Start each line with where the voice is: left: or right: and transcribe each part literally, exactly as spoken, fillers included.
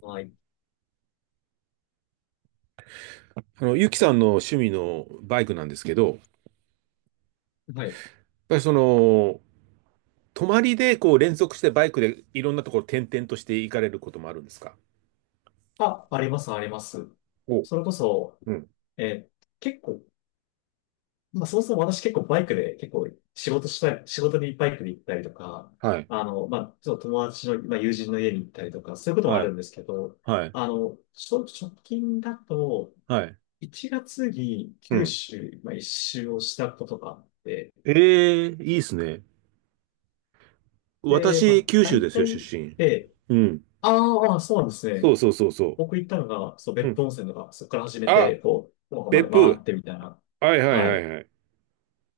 left: はい。
right: あの、ゆきさんの趣味のバイクなんですけど、やっ
left: はい。
right: ぱりその、泊まりでこう連続してバイクでいろんなところ転々として行かれることもあるんですか？
left: あ、あります、あります。
right: お、
left: それこそ、
right: うん。
left: えー結構、まあ、そもそも私結構バイクで結構仕事したり、仕事にバイクで行ったりとか、
right: はい。
left: あの、まあ、ちょっと友達の、まあ、友人の家に行ったりとか、そういうこともあ
right: はい。
left: るんですけど、
right: はい。
left: あの、ちょ直近だと、
right: はい。
left: いちがつに
right: う
left: 九
right: ん。
left: 州、まあ、一周をしたことがあって、
right: ええ、いいですね。
left: で、ま
right: 私、
left: あ、
right: 九州
left: 大
right: ですよ、出
left: 体、
right: 身。
left: で、
right: うん。
left: あーあー、そうなんです
right: そ
left: ね。
right: うそうそうそ
left: 僕行ったのが、そう、
right: う。う
left: 別
right: ん。
left: 府温泉とか、そこから始めて、
right: あ、
left: こう、福岡まで
right: 別
left: 回っ
right: 府。
left: てみたいな。
right: はいはい
left: は
right: はい
left: い。
right: はい。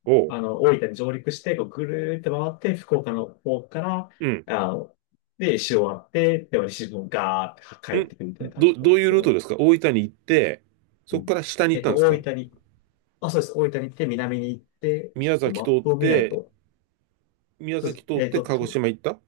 right: おう、
left: あの、大分に上陸して、こう、ぐるーって回って、福岡の方から、
right: うん。
left: あの、で、石終わって、で、西日本ガーって帰
right: う
left: っ
right: ん。
left: てくるみたいな感
right: ど、
left: じだった
right: ど
left: んで
right: うい
left: す
right: う
left: け
right: ルート
left: ど。
right: ですか？大分に行って、
left: う
right: そこ
left: ん。
right: から下に行
left: え
right: っ
left: っ
right: たん
left: と、
right: ですか？
left: 大分に、あ、そうです。大分に行って、南に行って、ち
right: 宮
left: ょっと
right: 崎
left: マッ
right: 通っ
left: プを見ない
right: て、
left: と、
right: 宮
left: そうで
right: 崎
left: す。
right: 通っ
left: えっ
right: て
left: と、
right: 鹿
left: と
right: 児島行った？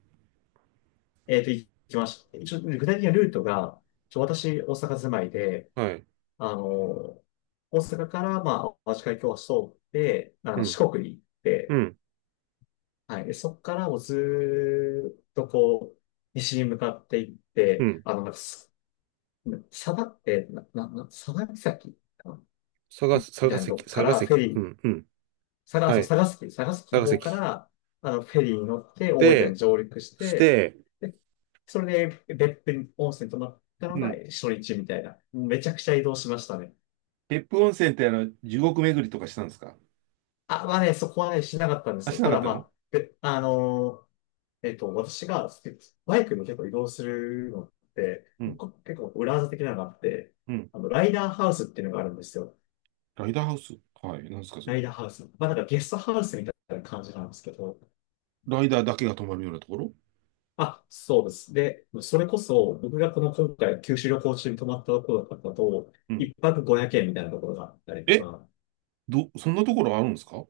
left: えっと、行きました。一応、具体的なルートが、ちょ、私、大阪住まいで、
right: はい。
left: あの、大阪から、まあ、和紙会教室を通って、あ
right: う
left: の、
right: ん。
left: 四国に行っ
right: う
left: て、
right: ん。
left: はい。で、そこからもうずーっとこう、西に向かっていっ
right: う
left: て、
right: ん。
left: あの、なんかす佐賀って、な、な、な、佐賀岬かな、
right: 佐賀、
left: み
right: 佐
left: た
right: 賀
left: いな
right: 関、
left: とこか
right: 佐賀
left: らフェ
right: 関。
left: リ
right: う
left: ー、
right: ん。うん。
left: 佐賀、
right: は
left: そう、
right: い。
left: 佐賀崎、佐賀崎
right: 佐
left: の
right: 賀
left: 方か
right: 関。
left: ら、あの、フェリーに乗って大分に
right: で、
left: 上陸し
right: し
left: て、
right: て、
left: で、それで別府に温泉泊まった
right: う
left: のが
right: ん。
left: 初日みたいな。めちゃくちゃ移動しましたね。
right: 別府温泉ってあの、地獄巡りとかしたんですか？
left: あ、まあね、そこはね、しなかったんで
right: あ、
left: すよ。
right: しな
left: た
right: かっ
left: だ
right: た
left: ま
right: の？
left: あ、で、あのーえっと、私がスバイクも結構移動するのって、
right: うん。
left: こ結構裏技的なのがあって、
right: うん。
left: あの、ライダーハウスっていうのがあるんですよ。
right: ライダーハウス、はい。なんですか、そ
left: ライ
right: れ？
left: ダーハウス。まあなんかゲストハウスみたいな感じなんですけど、
right: ライダーだけが泊まるようなところ？
left: あ、そうです。で、それこそ僕がこの今回、九州旅行中に泊まったところだったと、
right: うん。
left: 一泊ごひゃくえんみたいなところがあったりと
right: え、
left: か、
right: ど、そんなところあるんですか？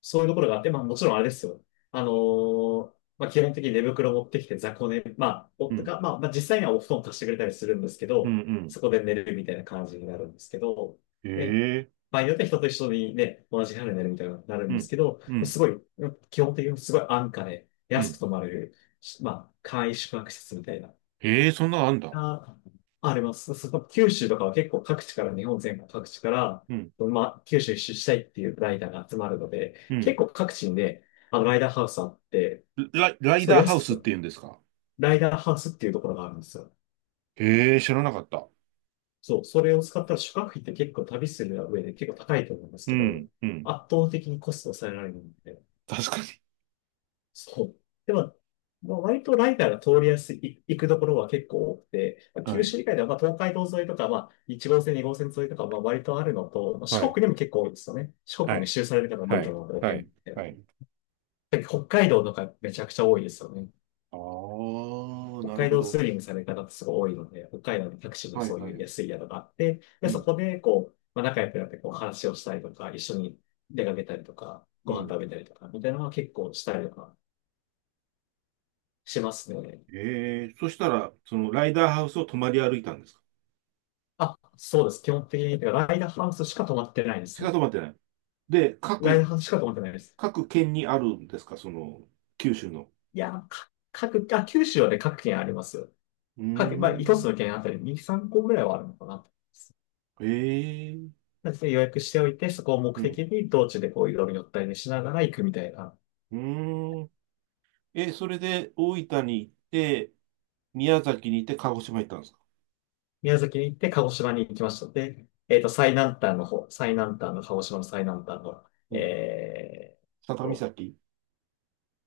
left: そういうところがあって、まあもちろんあれですよ。あのーまあ基本的に寝袋持ってきて雑魚寝、まあ、
right: う
left: 夫
right: ん。
left: が、まあ、まあ実際にはお布団貸してくれたりするんですけ
right: う
left: ど、
right: ん、
left: そこで寝るみたいな感じになるんですけど、
right: うん。
left: で、
right: へえ。
left: 場合によっては人と一緒にね、同じ部屋で寝るみたいになる
right: う
left: んです
right: ん。
left: けど、
right: うん。
left: すごい、基本的にすごい安価で
right: う
left: 安く
right: ん。
left: 泊まれる、まあ簡易宿泊施設みたいな。
right: へえ、そんなのあんだ。
left: あ、あります。そこ、九州とかは結構各地から、日本全国各地から、
right: うん。
left: まあ、九州一周したいっていうライダーが集まるので、
right: うん。
left: 結構各地にね、あの、ライダーハウスあって、
right: ラ、ライ
left: そう、
right: ダーハウ
left: 安く
right: スって
left: と、
right: 言うんですか？
left: ライダーハウスっていうところがあるんですよ。
right: へえ、知らなかった。
left: そう、それを使ったら宿泊費って結構旅する上で結構高いと思うんです
right: う
left: けど、
right: ん、うん。
left: 圧倒的にコストを抑えられるんで、
right: 確かに。
left: そう。でも、まあ割とライダーが通りやすい、行くところは結構多くて、まあ
right: は
left: 九
right: い。
left: 州以外では、まあ、東海道沿いとか、まあ、いち号線、に号線沿いとか、まあ、割とあるのと、まあ四
right: はい、
left: 国にも結構多いですよね。四
right: は
left: 国も
right: い、
left: 一周される方も多
right: は
left: いと
right: い、
left: 思うの
right: は
left: で、
right: い、
left: えー
right: はい。
left: 北海道とかめちゃくちゃ多いですよね。
right: ああ、
left: 北
right: なる
left: 海
right: ほ
left: 道
right: ど。
left: スーリングされる方ってすごい多いので、北海道のタクシーで
right: はい
left: そう
right: は
left: いう
right: い。
left: 安い宿があって、
right: う
left: で、そ
right: ん、
left: こで、こう、まあ、仲良くなってこう話をしたりとか、一緒に出かけたりとか、
right: う
left: ご飯
right: ん。
left: 食べたりとか、みたいなのは結構したりとかしますね。
right: ええ、そしたら、そのライダーハウスを泊まり歩いたんですか？
left: あ、そうです。基本的に、ライダーハウスしか泊まってないで
right: し
left: す
right: か
left: ね。
right: 泊まってない。で、
left: ライダ
right: 各、
left: ーハウスしか泊まってないです。
right: 各県にあるんですか、その、九州の？
left: いや、か各、あ、九州はね、各県ありますよ。
right: うー
left: 各、まあ、一つ
right: ん。
left: の県あたりに、さんこぐらいはあるのかなと思います。
right: ええ。
left: なので予約しておいて、そこを目
right: う
left: 的
right: ん。
left: に道中でこういろいろ寄ったりねしながら行くみたいな。
right: うーん。え、それで大分に行って、宮崎に行って鹿児島行ったんですか？
left: 宮崎に行って鹿児島に行きましたので、えっと、最南端の方、最南端の鹿児島の最南端の、
right: うん。
left: え
right: 佐
left: ー
right: 多岬？
left: と、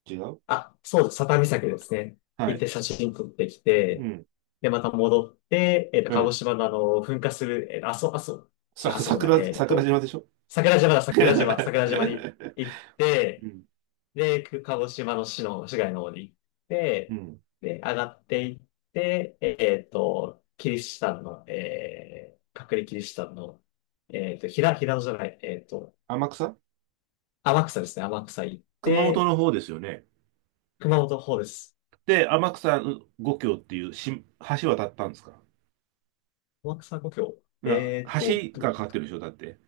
right: 違う？
left: あ、そうです。佐多岬ですね。
right: は
left: 行っ
right: い。
left: て写真撮ってき
right: う
left: て、
right: ん。
left: で、また戻って、えっと、鹿児
right: ええ。
left: 島のあの、噴火する、えっと、阿蘇、阿蘇、じ
right: さ、
left: ゃあ阿蘇じゃない、
right: 桜、
left: えっ
right: 桜
left: と、
right: 島でしょ？
left: 桜島だ、桜島、桜島に行っ
right: う
left: て、
right: ん。
left: で、く鹿児島の市の、市街の方に行っ
right: う
left: て、
right: ん。
left: で、上がっていって、えっと、キリシタンの、えー、隠れキリシタンの、えっと、平、平野じゃない、えっと、
right: 天草。
left: 天草ですね、天草行っ
right: 熊本
left: て、
right: の方ですよね。
left: 熊本の方です。
right: で、天草五橋っていうし橋渡ったんですか？
left: 天草故郷。
right: いや、
left: えっと、
right: 橋
left: ど
right: がかかってるでしょ、だって。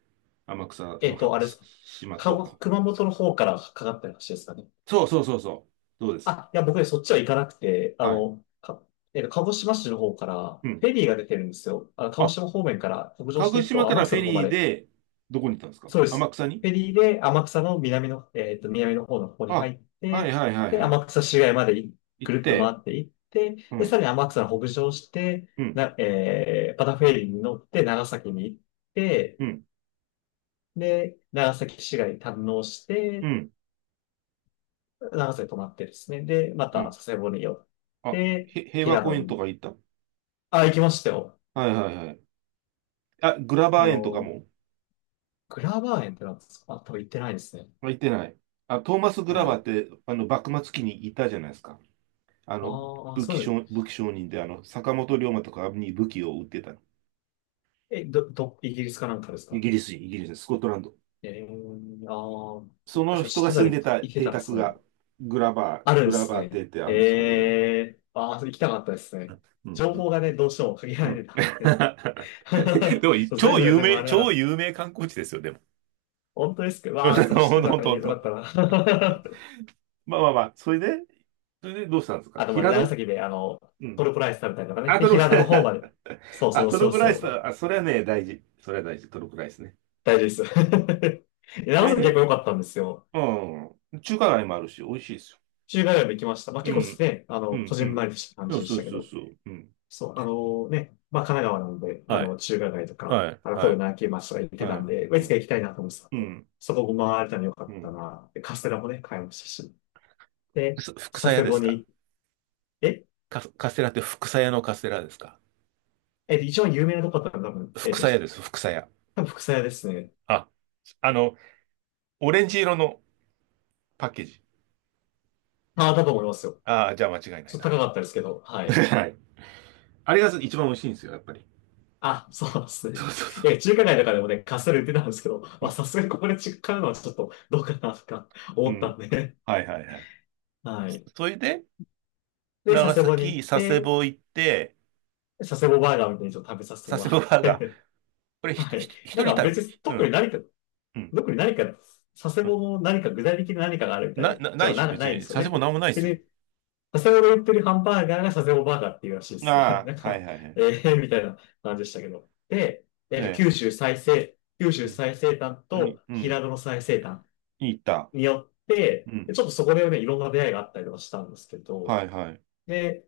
right: 天草
left: え
right: の
left: っ
right: は
left: と、あれで
right: し、
left: すか。
right: 島
left: か
right: と。
left: 熊本の方からかかった話ですかね。
right: そうそうそうそう。そうです。
left: あ、いや、僕ね、そっちは行かなくて、あ
right: はい。
left: の、か、えっと、鹿児島市の方から、
right: うん。
left: フェリーが出てるんですよ。あの、鹿児
right: あ、
left: 島方面から北上し
right: 鹿
left: て
right: 児
left: いく
right: 島
left: と、
right: か
left: 天
right: らフ
left: 草
right: ェ
left: の方ま
right: リー
left: で。
right: で、どこに行ったんですか、
left: そうで
right: 天
left: す。
right: 草に？
left: フェリーで天草の南の、えっと、南の方の方に
right: あ、
left: 入っ
right: はい
left: て、
right: はいは
left: で、
right: いはい。
left: 天草市街までい
right: 行
left: ぐ
right: っ
left: るっと回
right: て、
left: っていって、
right: う
left: で、さ
right: ん、
left: らに天草の北上して、
right: うん、
left: な、えー、またフェリーに乗って長崎に行って、
right: うん、
left: で、長崎市街に堪能し
right: う
left: て、
right: ん、
left: 長瀬泊まってですね。で、ま
right: う
left: た
right: ん。
left: 佐世保に寄っ
right: あ、
left: て、
right: へ平和
left: 平
right: 公
left: 戸
right: 園と
left: に。
right: か行った？
left: あ、行きましたよ。
right: はいはいはい。あ、グラバ
left: あ
right: ー園とか
left: の、
right: も？
left: グラバー園ってなんですか。あ、多分行ってないですね。
right: 行ってない？あ、トーマス・グラ
left: は
right: バーっ
left: い。
right: て、あの、幕末期にいたじゃないですか。あの、
left: ああ、
right: 武器
left: そういう。
right: 商、武器商人で、あの、坂本龍馬とかに武器を売ってた。
left: え、ど、ど、イギリスかなんかです
right: イ
left: か。
right: ギリス人、イギリス人、スコットランド。
left: えー、あ
right: そ
left: あ、
right: の
left: そう、
right: 人
left: 知っ
right: が
left: てた
right: 住ん
left: り、
right: でた
left: 行け
right: 邸
left: たで
right: 宅
left: すね。
right: が、グラバー、
left: あるん
right: グ
left: で
right: ラ
left: す
right: バー邸
left: ね。
right: ってあるんです、あるよ。
left: ええーああ、それ行きたかったですね。
right: うん、
left: 情
right: うん、
left: 報がね、どうしても限
right: う
left: られ
right: ん。
left: てた んで。
right: でも、
left: そう全
right: 超
left: 部が
right: 有
left: 全部あ
right: 名、
left: れなか
right: 超
left: った。
right: 有名観光地ですよ、でも。
left: 本当ですけど、
right: ほ
left: わあ、それ知っ
right: ん
left: て
right: と
left: た
right: ほん
left: ら
right: とほん
left: よかっ
right: と。
left: たな。
right: まあまあまあ、それで、それでどうしたんですか、
left: あと、まあ、
right: 平
left: 長
right: 戸？
left: 崎で、あの、
right: う
left: ト
right: ん。
left: ルコライス食べたりとかね。
right: あ、
left: で、
right: トルコ、
left: 平戸の方まで。そ うそ
right: あ、
left: う
right: ト
left: そ
right: ル
left: う
right: コ
left: そ
right: ライスだ、
left: う。
right: あ、それはね、大事。それは大事、トルコライスね。
left: 大事です。で
right: そ
left: 長
right: れ
left: 崎結
right: で、
left: 構良かったんですよ。
right: うん、中華街もあるし、美味しいですよ。
left: 中華街も行きました。まあ、
right: う
left: 結
right: ん、
left: 構ね、あ
right: う
left: の、こ
right: ん、う
left: じんまりとした感
right: ん。
left: じでし
right: そう
left: たけ
right: そうそう
left: ど。
right: そう。うん。
left: そう、あのね、まあ、神奈川なんで、あ
right: はい、
left: の、中華街とか、
right: はい、
left: あの、
right: は
left: 神戸
right: い、
left: の秋町とか行って
right: は
left: たん
right: い。
left: で、まあい
right: う
left: つ
right: ん、
left: か行きたいなと思ってたん
right: う
left: で、
right: ん、
left: そこも回れたの良か
right: う
left: った
right: ん。
left: な。で、カステラもね、買いましたし。で、
right: す福鞘
left: 佐
right: 屋
left: 世
right: で
left: 保
right: すか？
left: に、え、
right: カス、カステラって福鞘屋のカステラですか？
left: えっと、一番有名なとこだったら多分、
right: 福
left: えっと、
right: 鞘屋です、福鞘屋。
left: 多分、福佐屋ですね。
right: あ、あの、オレンジ色のパッケージ。
left: ああ、だと思いますよ。
right: ああ、じゃあ間違いな
left: ち
right: い
left: ょっ
right: な。
left: と高かったですけど、はい。
right: はい。あれが一番美味しいんですよ、やっぱり。
left: あ、そうです
right: そ
left: ね。
right: うそうそう。
left: え、中華街とかでもね、カステラ売ってたんですけど、
right: う
left: まあ、
right: ん。
left: さすがにここで買うのはちょっとどうかなとか
right: う
left: 思った
right: ん。
left: んで、
right: はいはいはい。
left: はい。
right: それで、
left: で、
right: 長
left: 佐世保に行
right: 崎、
left: っ
right: 佐世
left: て、
right: 保行って、
left: 佐世保バーガーみたいにちょっと食べさせて
right: 佐
left: も
right: 世
left: ら
right: 保バ
left: っ
right: ーガー。
left: て、
right: これ ひと、
left: は
right: ひ
left: い。
right: と
left: な
right: 一
left: ん
right: 人
left: か
right: 旅？
left: 別に
right: う
left: 特に
right: ん、
left: 何か、
right: うん、
left: 特に何か、佐世
right: う
left: 保
right: ん。
left: の何か具体的な何かがあるみた
right: な、
left: い
right: な、
left: じ
right: な
left: ゃ
right: いでしょ、
left: な、
right: 別
left: ないんで
right: に。
left: すよ
right: 佐世
left: ね。
right: 保なんもないです
left: 別
right: よ。
left: に佐世保で売ってるハンバーガーが佐世保バーガーっていうらしいですね。
right: ああ、
left: なん
right: はい
left: か、
right: はいは
left: え
right: い。
left: ー、みたいな感じでしたけど。で、えっと、
right: ね、
left: 九州最西、九
right: う
left: 州
right: ん、本
left: 最西端
right: 当に、
left: と
right: うん、
left: 平戸の最西端
right: いいった。
left: によっ
right: う
left: て、
right: ん、
left: でちょっとそこでね、いろんな出会いがあったりとかしたんですけど、
right: はいはい。
left: で、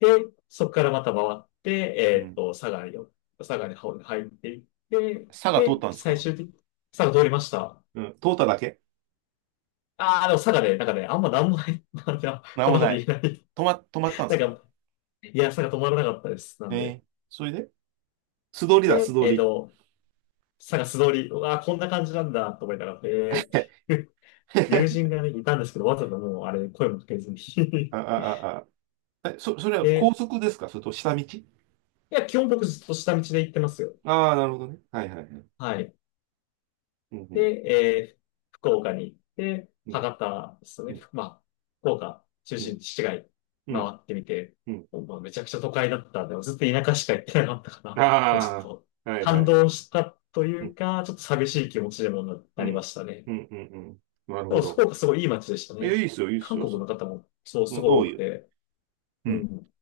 left: で、そこからまた回って、
right: う
left: えっ
right: ん。
left: と、佐賀に、佐賀に入っていって、
right: 佐賀通っ
left: で、
right: たんです
left: 最
right: か？
left: 終的に、佐賀通りました。
right: うん、通っただけ？
left: ああ、でも佐賀で、なんかね、あんまなんもない、なんか、
right: なん
left: こん
right: も
left: なこ
right: な
left: と言え
right: い。
left: ない。
right: 止ま、止まったんで
left: な
right: すか？
left: んか、いや、佐賀止まらなかったです。なん
right: え
left: で。
right: え。それで素通りだ、
left: で、
right: 素通
left: えっ
right: り。
left: と、探す通り、うわー、こんな感じなんだと思いながら、えーっていう 友人 がね、いたんですけど、わざともうあれ、声もかけずに
right: あ、あ、あ、あ。え、そ、それは高
left: で、
right: 速ですか、それと下道？
left: いや、基本僕ずっと下道で行ってますよ。
right: ああ、なるほどね。はいはいはい。
left: はい。
right: うん、う
left: で、
right: ん、
left: えー福岡に行って、
right: うん。
left: 博多ですね。まあ、福岡中
right: う
left: 心
right: ん、
left: 地市街
right: う
left: 回
right: ん、
left: ってみて、
right: うん。
left: まあ、めちゃくちゃ都会だったんで、ずっと田舎しか行ってなかったか ら、もうちょっ
right: あ
left: と
right: あ、はいは
left: 感
right: い。
left: 動したとい
right: う
left: う
right: ん、
left: か、ちょっと寂しい気持ちでも
right: う
left: なりま
right: ん、
left: したね。
right: うん、うん、うん。なる
left: で
right: ほ
left: も福
right: ど。
left: 岡すごいいい街でした
right: いや、い
left: ね。
right: いっすよ、いいっす
left: 韓
right: よ。
left: 国
right: そ
left: の方もそう
right: う
left: す
right: ん、
left: ごい多
right: 多い
left: く
right: よ。
left: て、
right: う
left: う
right: ん。
left: ん。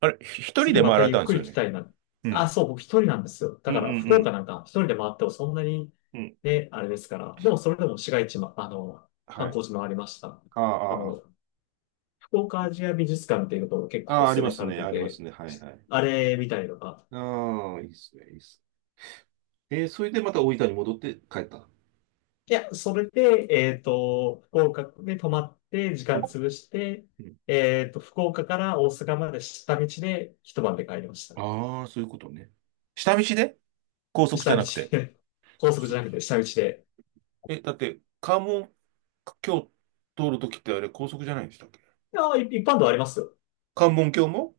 right: あれ、ひ一人で
left: 次
right: 回
left: ま
right: ら
left: た
right: れ
left: ゆっ
right: たんで
left: く
right: す
left: り
right: よ
left: 来
right: ね。
left: たいな。
right: う
left: あ、
right: ん、
left: そう、僕一人なんですよ。
right: う
left: だ
right: ん、う
left: から福岡
right: ん、
left: なんか一人で回ってもそんなに
right: うん。うん。
left: ね、あれですから。でもそれでも市街地も、あの、
right: は
left: 観
right: い。
left: 光地もありました。
right: あ
left: あ
right: あ、あ
left: の、福岡アジア美術館っていうところ結
right: あ、
left: 構
right: あ
left: お
right: あ、あり
left: 勧め
right: ます
left: され
right: ね、
left: て
right: ありま
left: て、
right: すね。はいはい。
left: あれみたいのが。
right: ああ、いいっすね、いいっす。えー、それでまた大分に戻って帰った。
left: いや、それで、えっと、福岡で泊まって時
right: う
left: 間
right: ん、
left: 潰して、
right: うん。
left: えっと、福岡から大阪まで下道で一晩で帰りましたね。
right: ああ、そういうことね。下道で、高速じ
left: 下
right: ゃ
left: 道
right: なくて。
left: で、高速じ
right: そ
left: ゃ
right: う。
left: なくて下道で。
right: え、だって、関門橋通るときってあれ、高速じゃないんでしたっけ？
left: いやー、い一般道ありますよ。
right: 関門橋も？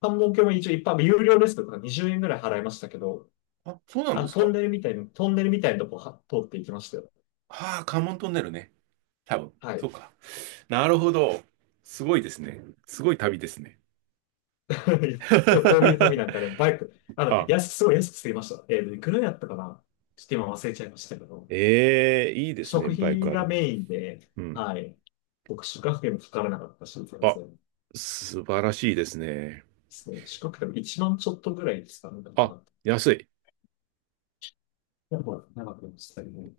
left: 関門橋も一応一般道、有料ですけど、にじゅうえんぐらい払いましたけど、
right: あ、そうなん
left: あ
right: で
left: の、
right: す
left: トン
right: か。
left: ネルみたいな、トンネルみたいなとこは通っていきましたよ。
right: ああ、関門トンネルね。多分。
left: は
right: そ
left: い。
right: う か。なるほど。すごいですね。すごい旅ですね。
left: こういう旅なんかね、バイク、あの、
right: あ、
left: 安く、すごい安く済みました。えー、いくらやったかなちょっと今忘れちゃいましたけど、
right: ええ、いいですね。
left: 食
right: バイ
left: 費
right: クある
left: が
right: と。
left: メインで、
right: うん。
left: はい。僕、宿泊費もかからなかったし、全然です
right: あ、素晴らしいですね。
left: ね。宿泊費もいちまんちょっとぐらいですかね、なんか
right: あ、
left: な。
right: 安い。
left: やっぱ長くなりましたけど、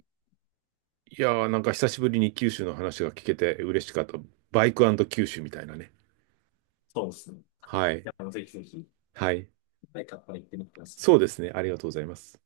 right: いやー、なんか久しぶりに九州の話が聞けて嬉しかった。バイク九州みたいなね。
left: そうですね。
right: はい。
left: や、もうぜひぜひ、
right: はい。
left: 一回カッパ行ってみてください。
right: そうですね。ありがとうございます。